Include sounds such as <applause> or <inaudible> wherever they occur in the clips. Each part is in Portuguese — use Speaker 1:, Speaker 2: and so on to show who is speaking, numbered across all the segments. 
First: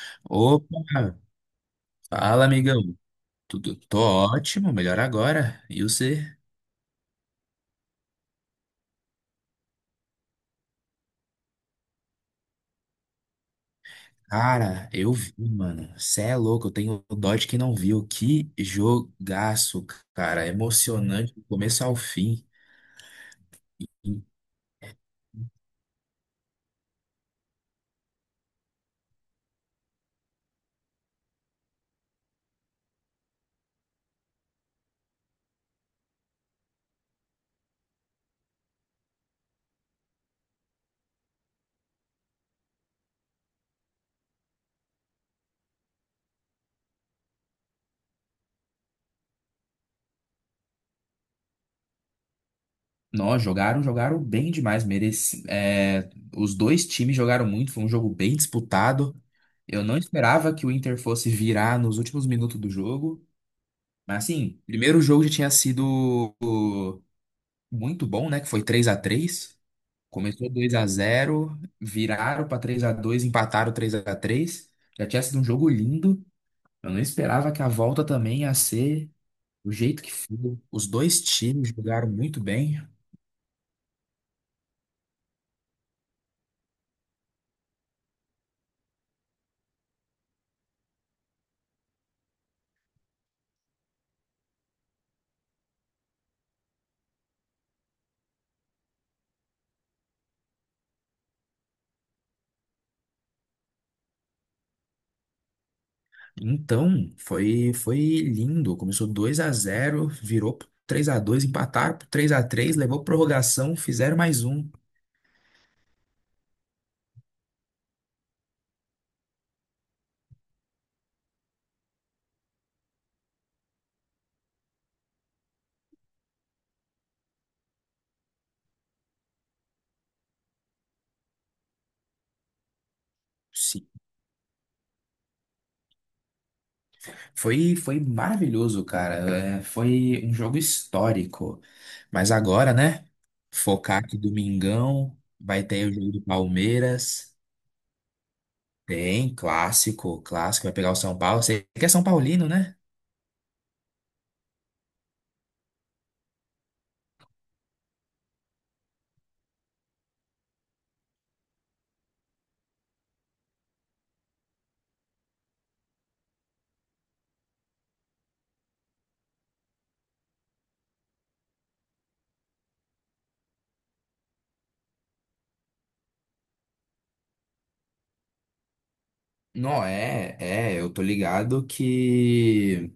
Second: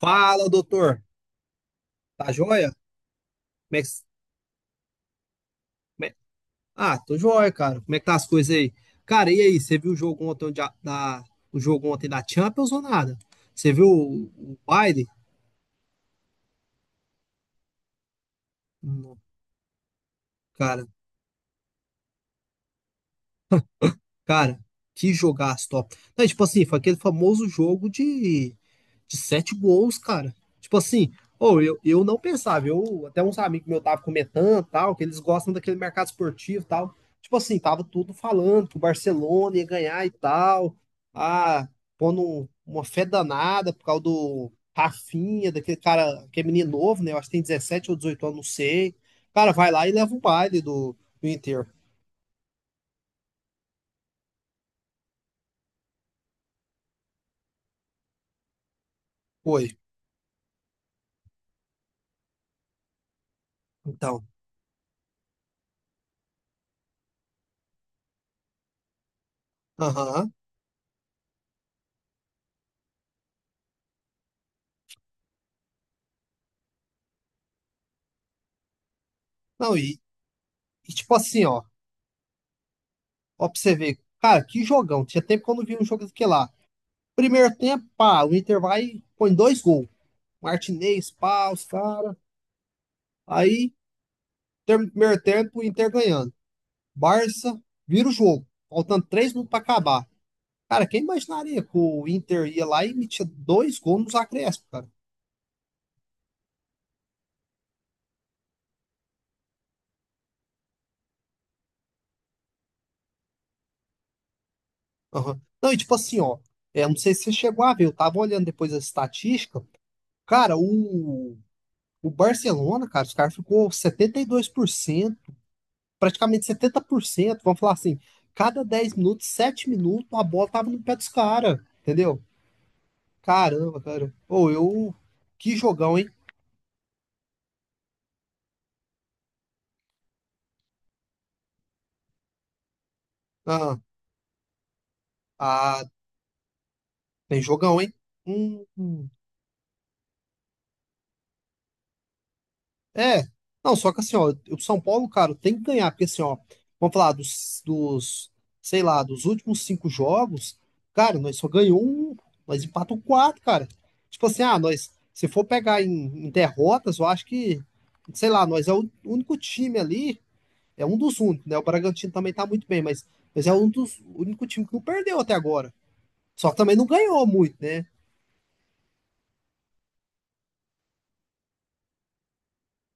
Speaker 1: Fala,
Speaker 2: Opa,
Speaker 1: doutor. Tá
Speaker 2: fala
Speaker 1: joia?
Speaker 2: amigão. Tudo,
Speaker 1: Como é que...
Speaker 2: tô ótimo, melhor agora. E
Speaker 1: como é-
Speaker 2: você?
Speaker 1: Ah, tô joia, cara. Como é que tá as coisas aí? Cara, e aí? Você viu o jogo ontem de a- da... o jogo ontem da Champions ou nada? Você viu o
Speaker 2: Cara,
Speaker 1: baile?
Speaker 2: eu vi, mano. Cê é louco, eu tenho dó de quem não viu. Que
Speaker 1: Não,
Speaker 2: jogaço, cara.
Speaker 1: Cara,
Speaker 2: Emocionante do começo ao fim.
Speaker 1: Cara, que jogaço top. Não, tipo assim, foi aquele famoso jogo de sete gols, cara. Tipo assim, ou eu não pensava, eu até uns amigos meus tava comentando, tal, que eles gostam daquele mercado esportivo, tal. Tipo assim, tava tudo falando que o Barcelona ia ganhar e tal. Ah, pondo uma fé danada por causa do Rafinha, daquele cara, que é menino novo, né? Eu acho que tem 17 ou 18 anos, não sei. Cara, vai lá e leva o baile do Inter.
Speaker 2: Nós jogaram bem demais. Mereci, é, os dois times jogaram muito, foi um jogo bem disputado.
Speaker 1: Foi.
Speaker 2: Eu não esperava que o Inter fosse virar nos últimos minutos do jogo. Mas
Speaker 1: Então.
Speaker 2: assim, primeiro jogo já tinha sido muito bom, né? Que foi 3-3.
Speaker 1: Aham.
Speaker 2: Começou 2-0, viraram para 3-2, empataram 3-3. Já tinha sido um jogo lindo. Eu não esperava que a volta também ia ser do
Speaker 1: Não, e,
Speaker 2: jeito que foi. Os
Speaker 1: e tipo
Speaker 2: dois
Speaker 1: assim, ó,
Speaker 2: times jogaram muito bem.
Speaker 1: ó, pra você ver, cara, que jogão. Tinha tempo que eu não vi um jogo daquele lá. Primeiro tempo, pá, o Inter vai e põe dois gols. Martinez, pá, os cara. Aí, primeiro tempo, o Inter ganhando. Barça vira o jogo, faltando 3 minutos pra acabar. Cara, quem imaginaria que o Inter ia lá e metia dois gols nos acréscimos, cara?
Speaker 2: Então, foi lindo. Começou 2-0, virou 3-2, empataram 3 a três, levou prorrogação, fizeram mais um.
Speaker 1: Aham. Não, e tipo assim, ó, não sei se você chegou a ver, eu tava olhando depois a estatística. Cara, o Barcelona, cara, os caras ficou 72% praticamente 70% vamos falar assim, cada 10 minutos, 7 minutos, a bola tava no pé dos caras, entendeu? Caramba, cara. Ou eu. Que jogão, hein?
Speaker 2: Foi, foi maravilhoso, cara. É, foi um jogo histórico. Mas agora, né?
Speaker 1: Ah,
Speaker 2: Focar que Domingão vai
Speaker 1: ah,
Speaker 2: ter o jogo do Palmeiras.
Speaker 1: tem jogão, hein? Hum, hum.
Speaker 2: Tem clássico, clássico. Vai pegar o São Paulo. Você que é São Paulino, né?
Speaker 1: É, não, só que assim, ó, o São Paulo, cara, tem que ganhar, porque assim, ó, vamos falar sei lá, dos últimos cinco jogos, cara, nós só ganhou um, nós empatamos quatro, cara. Tipo assim, ah, nós, se for pegar em derrotas, eu acho que, sei lá, nós é o único time ali, é um dos únicos, né? O Bragantino também tá muito bem, mas é um dos, o único time que não perdeu até agora. Só que também não ganhou muito, né? <laughs>
Speaker 2: Não, é, é, eu tô ligado que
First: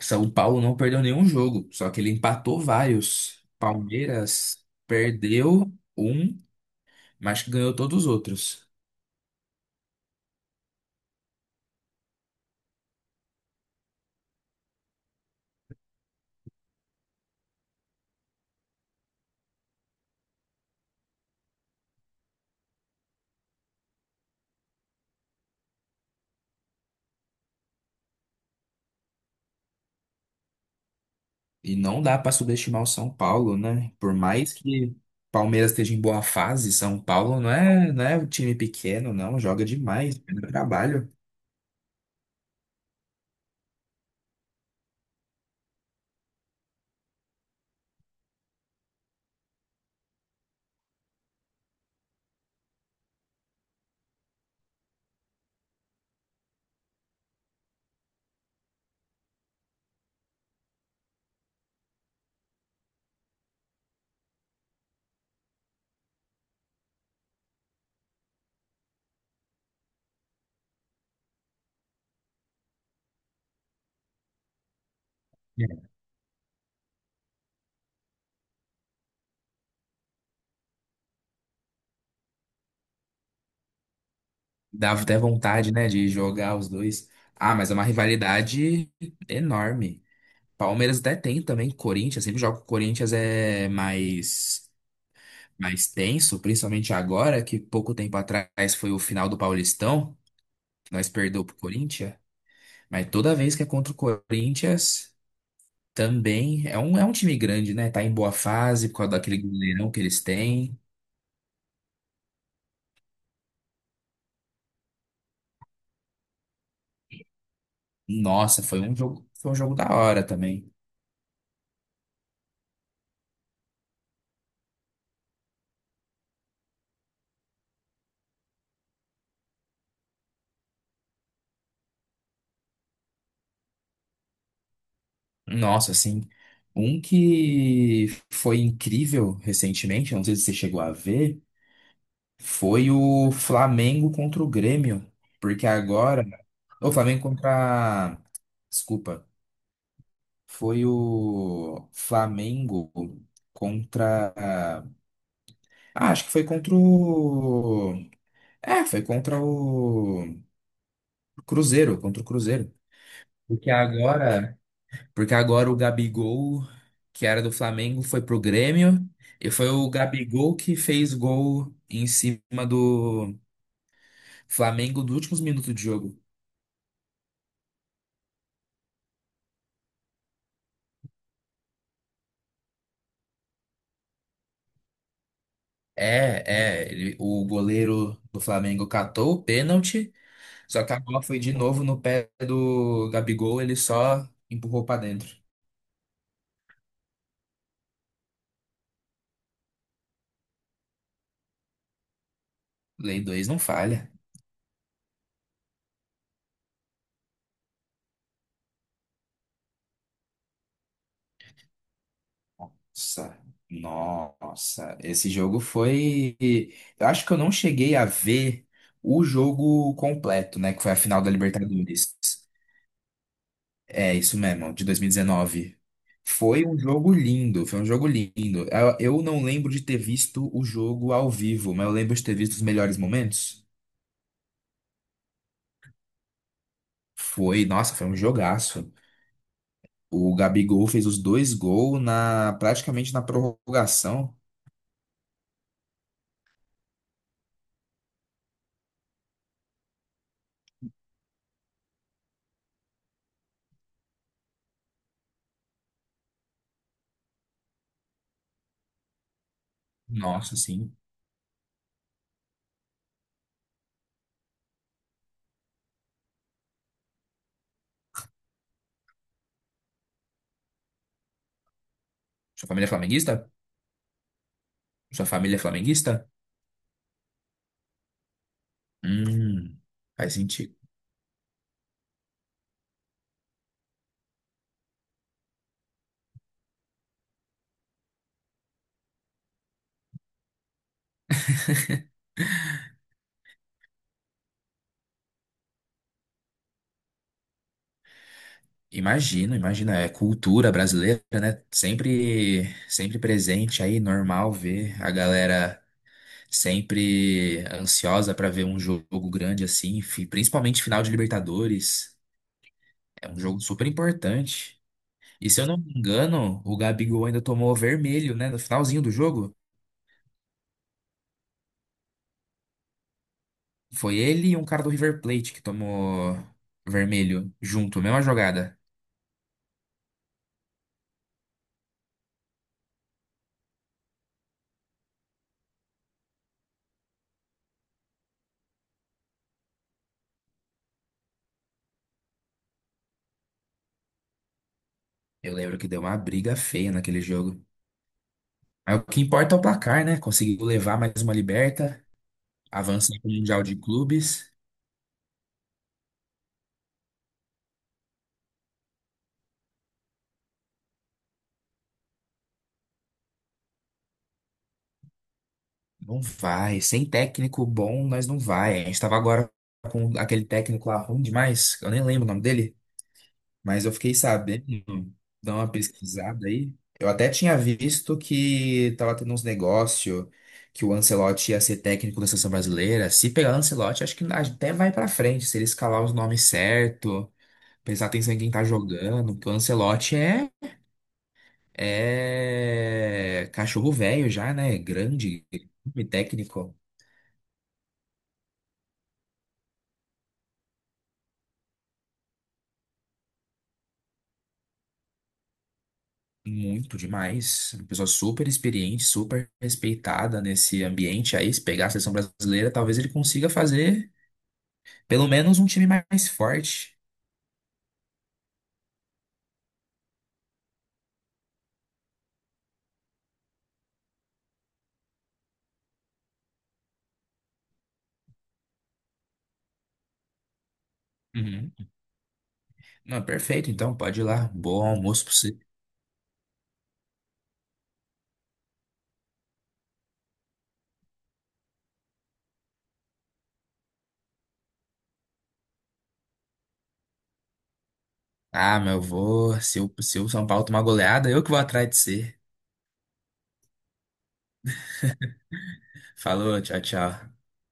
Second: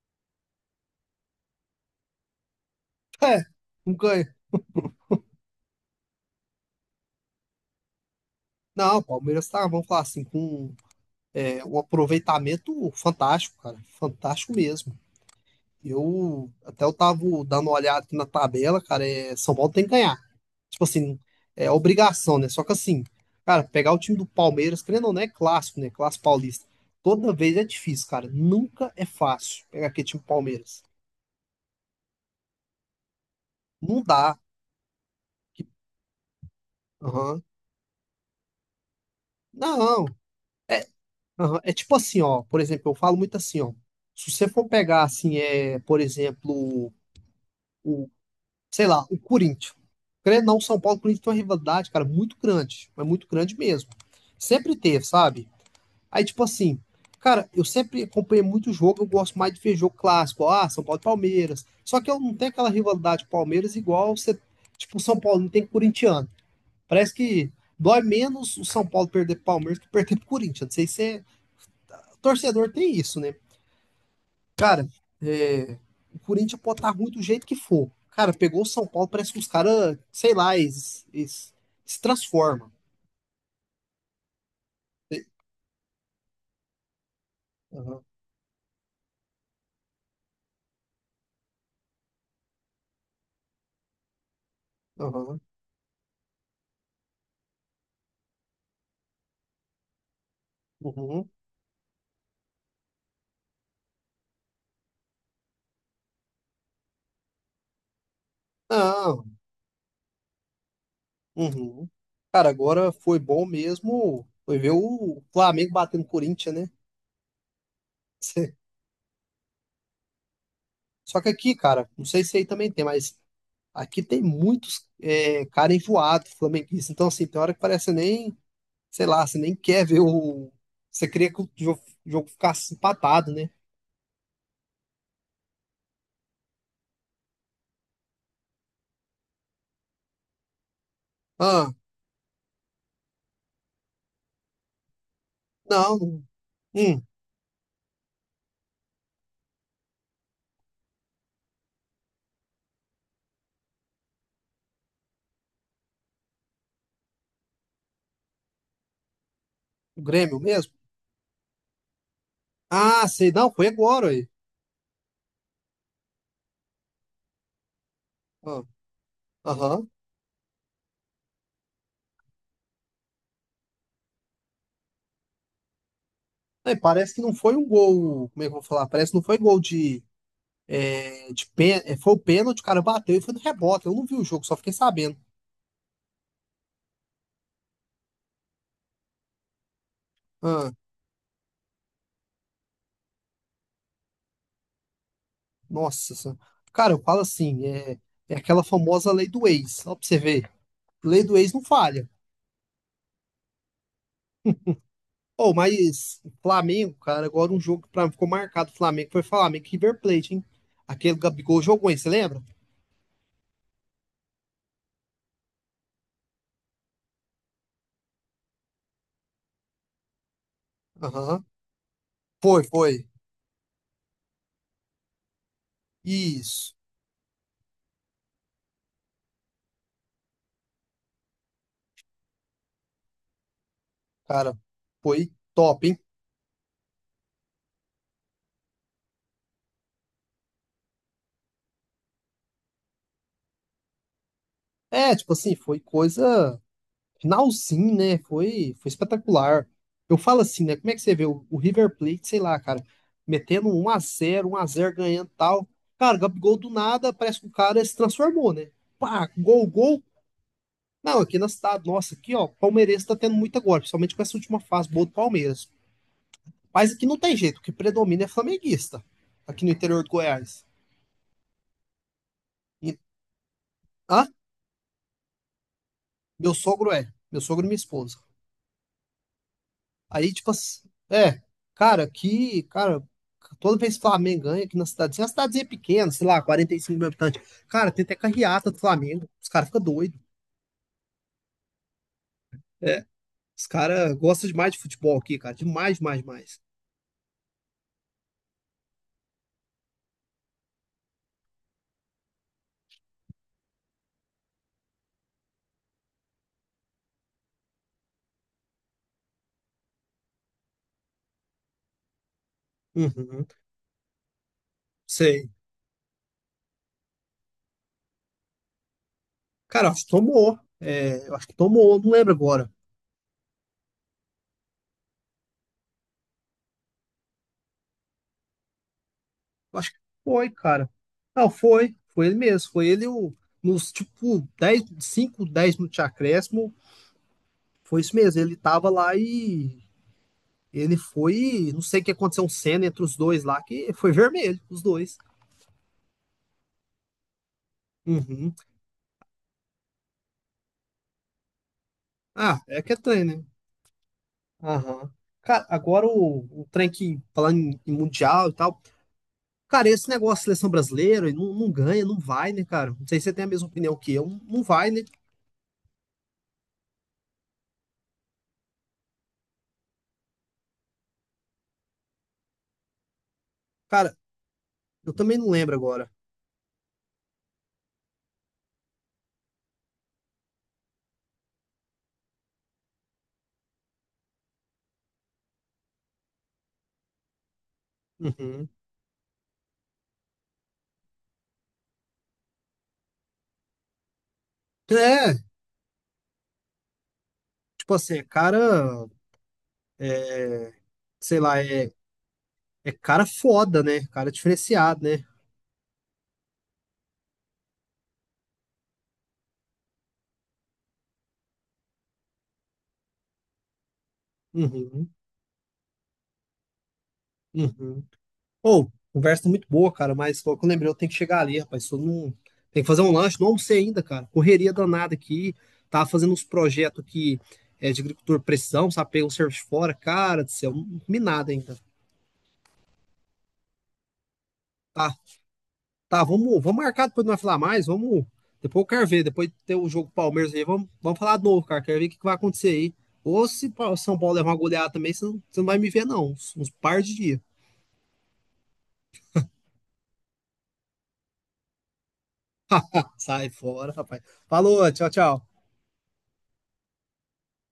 Speaker 2: São Paulo não perdeu nenhum jogo, só que ele empatou vários.
Speaker 1: É, não ganha.
Speaker 2: Palmeiras perdeu um, mas que ganhou todos os outros.
Speaker 1: Não, o Palmeiras tá, vamos falar assim, com é um aproveitamento fantástico, cara. Fantástico mesmo. Eu tava dando uma olhada aqui na tabela, cara. É, São Paulo tem que ganhar. Tipo assim, é obrigação, né? Só que assim, cara, pegar o time do Palmeiras, querendo ou não, é clássico, né? Clássico paulista. Toda vez é difícil, cara. Nunca é fácil pegar aquele time do Palmeiras.
Speaker 2: E não dá para subestimar o São Paulo, né?
Speaker 1: Não
Speaker 2: Por
Speaker 1: dá.
Speaker 2: mais que
Speaker 1: Que-
Speaker 2: Palmeiras esteja em boa fase, São Paulo
Speaker 1: Aham.
Speaker 2: não é um time pequeno, não. Joga
Speaker 1: Não.
Speaker 2: demais, pelo
Speaker 1: É,
Speaker 2: trabalho.
Speaker 1: aham. É tipo assim, ó. Por exemplo, eu falo muito assim, ó. Se você for pegar, assim, por exemplo, sei lá, o Corinthians. Querendo ou não, São Paulo e Corinthians tem uma rivalidade, cara, muito grande. Mas muito grande mesmo. Sempre teve, sabe? Aí, tipo assim, cara, eu sempre acompanhei muito jogo, eu gosto mais de ver jogo clássico. Ah, São Paulo e Palmeiras. Só que eu não tenho aquela rivalidade com Palmeiras igual você, tipo, o São Paulo não tem corintiano. Parece que dói menos o São Paulo perder pro Palmeiras que perder pro Corinthians. Não sei se torcedor tem isso, né? Cara, é,
Speaker 2: É.
Speaker 1: o Corinthians pode estar ruim do jeito que for. Cara, pegou o São Paulo, parece que os caras, sei lá, eles se transformam.
Speaker 2: Dá até
Speaker 1: E-
Speaker 2: vontade, né, de jogar os dois. Ah, mas é uma
Speaker 1: Aham,
Speaker 2: rivalidade enorme. Palmeiras até tem também, Corinthians, sempre joga com o Corinthians é mais
Speaker 1: aham,
Speaker 2: mais tenso, principalmente agora, que pouco tempo atrás foi o final do Paulistão, que nós
Speaker 1: uhum.
Speaker 2: perdeu pro Corinthians, mas toda vez que é contra o Corinthians, também é um time grande, né? Tá em boa fase por causa
Speaker 1: Não,
Speaker 2: daquele goleirão que eles têm.
Speaker 1: uhum. Cara, agora foi bom mesmo. Foi ver o Flamengo batendo o Corinthians, né? <laughs> Cê-
Speaker 2: Nossa, foi um jogo da hora também.
Speaker 1: Só que aqui, cara, não sei se aí também tem, mas aqui tem muitos cara enjoado, flamenguista. Então, assim, tem hora que parece nem, sei lá, você nem quer ver o. Você queria que o jogo ficasse empatado, né?
Speaker 2: Nossa, assim, um que foi incrível recentemente, não sei se você chegou a ver,
Speaker 1: Ah,
Speaker 2: foi o Flamengo contra o Grêmio, porque
Speaker 1: não.
Speaker 2: agora o
Speaker 1: Hum,
Speaker 2: Flamengo contra, desculpa, foi o Flamengo contra, ah, acho que foi contra o, é, foi contra
Speaker 1: o
Speaker 2: o
Speaker 1: Grêmio mesmo?
Speaker 2: Cruzeiro, contra o Cruzeiro.
Speaker 1: Ah, sei, não, foi
Speaker 2: Porque
Speaker 1: agora aí.
Speaker 2: agora. Porque agora o Gabigol, que era do Flamengo, foi pro
Speaker 1: Ah,
Speaker 2: Grêmio. E foi o
Speaker 1: aham.
Speaker 2: Gabigol que fez gol em cima do Flamengo nos últimos minutos de jogo.
Speaker 1: É, parece que não foi um gol, como é que eu vou falar? Parece que não foi gol de pên- foi o pênalti, o cara bateu e foi no rebote. Eu não vi o jogo, só fiquei sabendo.
Speaker 2: É, ele- o goleiro do Flamengo catou o pênalti,
Speaker 1: Ah,
Speaker 2: só que a bola foi de novo no pé do Gabigol, ele só empurrou pra dentro.
Speaker 1: nossa, senhora. Cara, eu falo assim, é, aquela famosa lei do ex, só pra você ver. Lei do ex não falha.
Speaker 2: Lei 2 não falha.
Speaker 1: Oh, mas Flamengo, cara, agora um jogo que pra mim ficou marcado, Flamengo, foi Flamengo e River Plate, hein? Aquele Gabigol jogou, hein, você lembra?
Speaker 2: Nossa, nossa, esse jogo foi. Eu acho que eu não cheguei a ver o jogo completo, né? Que foi a final da
Speaker 1: Aham.
Speaker 2: Libertadores.
Speaker 1: Foi, foi.
Speaker 2: É, isso mesmo, de 2019. Foi
Speaker 1: Isso,
Speaker 2: um jogo lindo, foi um jogo lindo. Eu não lembro de ter visto o jogo ao vivo, mas eu lembro de ter visto os melhores momentos.
Speaker 1: cara, foi top, hein?
Speaker 2: Foi, nossa, foi um jogaço. O Gabigol fez os dois gols na, praticamente na prorrogação.
Speaker 1: É, tipo assim, foi coisa finalzinho, né? Foi, foi espetacular. Eu falo assim, né? Como é que você vê o River Plate, sei lá, cara, metendo 1-0, 1-0 ganhando e tal. Cara, Gabigol do nada, parece que o cara se transformou, né? Pá, gol, gol.
Speaker 2: Nossa, sim.
Speaker 1: Não, aqui na cidade, nossa, aqui, ó, palmeirense tá tendo muito agora, principalmente com essa última fase boa do Palmeiras. Mas aqui não tem jeito, o que predomina é flamenguista, aqui no interior de Goiás.
Speaker 2: Sua família é
Speaker 1: E,
Speaker 2: flamenguista?
Speaker 1: ah,
Speaker 2: Sua família é flamenguista?
Speaker 1: meu sogro e minha esposa.
Speaker 2: Hum,
Speaker 1: Aí,
Speaker 2: faz
Speaker 1: tipo
Speaker 2: sentido.
Speaker 1: assim, é, cara, aqui, cara, toda vez que o Flamengo ganha aqui na cidadezinha, uma cidadezinha é pequena, sei lá, 45 mil habitantes. Cara, tem até carreata do Flamengo. Os caras ficam doidos. É, os caras gostam demais de futebol aqui, cara. Demais, demais, demais.
Speaker 2: Imagino, imagina, é cultura brasileira, né? Sempre, sempre presente aí, normal ver a galera sempre ansiosa pra ver um jogo grande assim, principalmente final de Libertadores. É um
Speaker 1: Uhum,
Speaker 2: jogo super importante.
Speaker 1: sei.
Speaker 2: E se eu não me engano, o Gabigol ainda tomou vermelho, né? No finalzinho do jogo,
Speaker 1: Cara, eu acho que tomou. É, eu acho que tomou, não lembro agora.
Speaker 2: foi ele e um cara do River Plate que tomou vermelho junto, mesma jogada.
Speaker 1: Eu acho que foi, cara. Não, foi. Foi ele mesmo. Foi ele o, nos, tipo, 10 5 10 minutos de acréscimo. Foi isso mesmo. Ele tava lá e ele foi, não sei o que aconteceu, um cena entre os dois lá, que foi vermelho, os dois.
Speaker 2: Eu lembro que deu uma briga feia naquele jogo.
Speaker 1: Uhum.
Speaker 2: Aí o que importa é o placar, né? Conseguiu levar mais uma liberta,
Speaker 1: Ah, é que é
Speaker 2: avança
Speaker 1: trem,
Speaker 2: para o
Speaker 1: né?
Speaker 2: Mundial de Clubes.
Speaker 1: Aham. Cara, agora o trem que, falando em mundial e tal, cara, esse negócio da seleção brasileira e não ganha, não vai, né, cara? Não sei se você tem a mesma opinião que eu, não vai, né?
Speaker 2: Não vai. Sem técnico bom, nós não vai. A gente tava agora com aquele técnico lá ruim demais, eu nem lembro o nome dele, mas eu fiquei
Speaker 1: Cara,
Speaker 2: sabendo,
Speaker 1: eu também não
Speaker 2: dá uma
Speaker 1: lembro agora.
Speaker 2: pesquisada aí. Eu até tinha visto que tava tendo uns negócios, que o Ancelotti ia ser técnico da seleção brasileira. Se pegar o Ancelotti, acho que até vai pra frente, se ele escalar os nomes certo, prestar atenção em quem tá
Speaker 1: Uhum.
Speaker 2: jogando, porque o Ancelotti é. É cachorro velho já, né?
Speaker 1: É,
Speaker 2: Grande, e técnico,
Speaker 1: tipo assim, é cara, é, sei lá, cara foda, né? Cara diferenciado, né?
Speaker 2: muito demais. Uma pessoa super experiente, super respeitada nesse ambiente aí. Se pegar a seleção brasileira, talvez ele consiga fazer
Speaker 1: Uhum,
Speaker 2: pelo menos um time mais forte.
Speaker 1: uhum. Ô, conversa muito boa, cara, mas logo que eu lembrei, eu tenho que chegar ali, rapaz. Só não... Tem que fazer um lanche, não almocei ainda, cara. Correria danada aqui. Tava fazendo uns projetos aqui de agricultura de precisão, sabe? Peguei um serviço fora, cara do céu, não comi nada
Speaker 2: Uhum.
Speaker 1: ainda.
Speaker 2: Não, perfeito, então pode ir lá. Bom
Speaker 1: Tá,
Speaker 2: almoço pra você.
Speaker 1: tá, vamos marcar depois não vai falar mais, vamos. Depois eu quero ver, depois ter o jogo do Palmeiras aí, vamos falar de novo, cara. Quero ver o que que vai acontecer aí. Ou se o São Paulo levar uma goleada também, você não vai me ver, não. Uns par de dias.
Speaker 2: Ah, meu, eu vou. Se o São Paulo tomar goleada, eu que vou atrás de você.
Speaker 1: Sai fora, rapaz. Falou, tchau, tchau.
Speaker 2: Falou, tchau, tchau.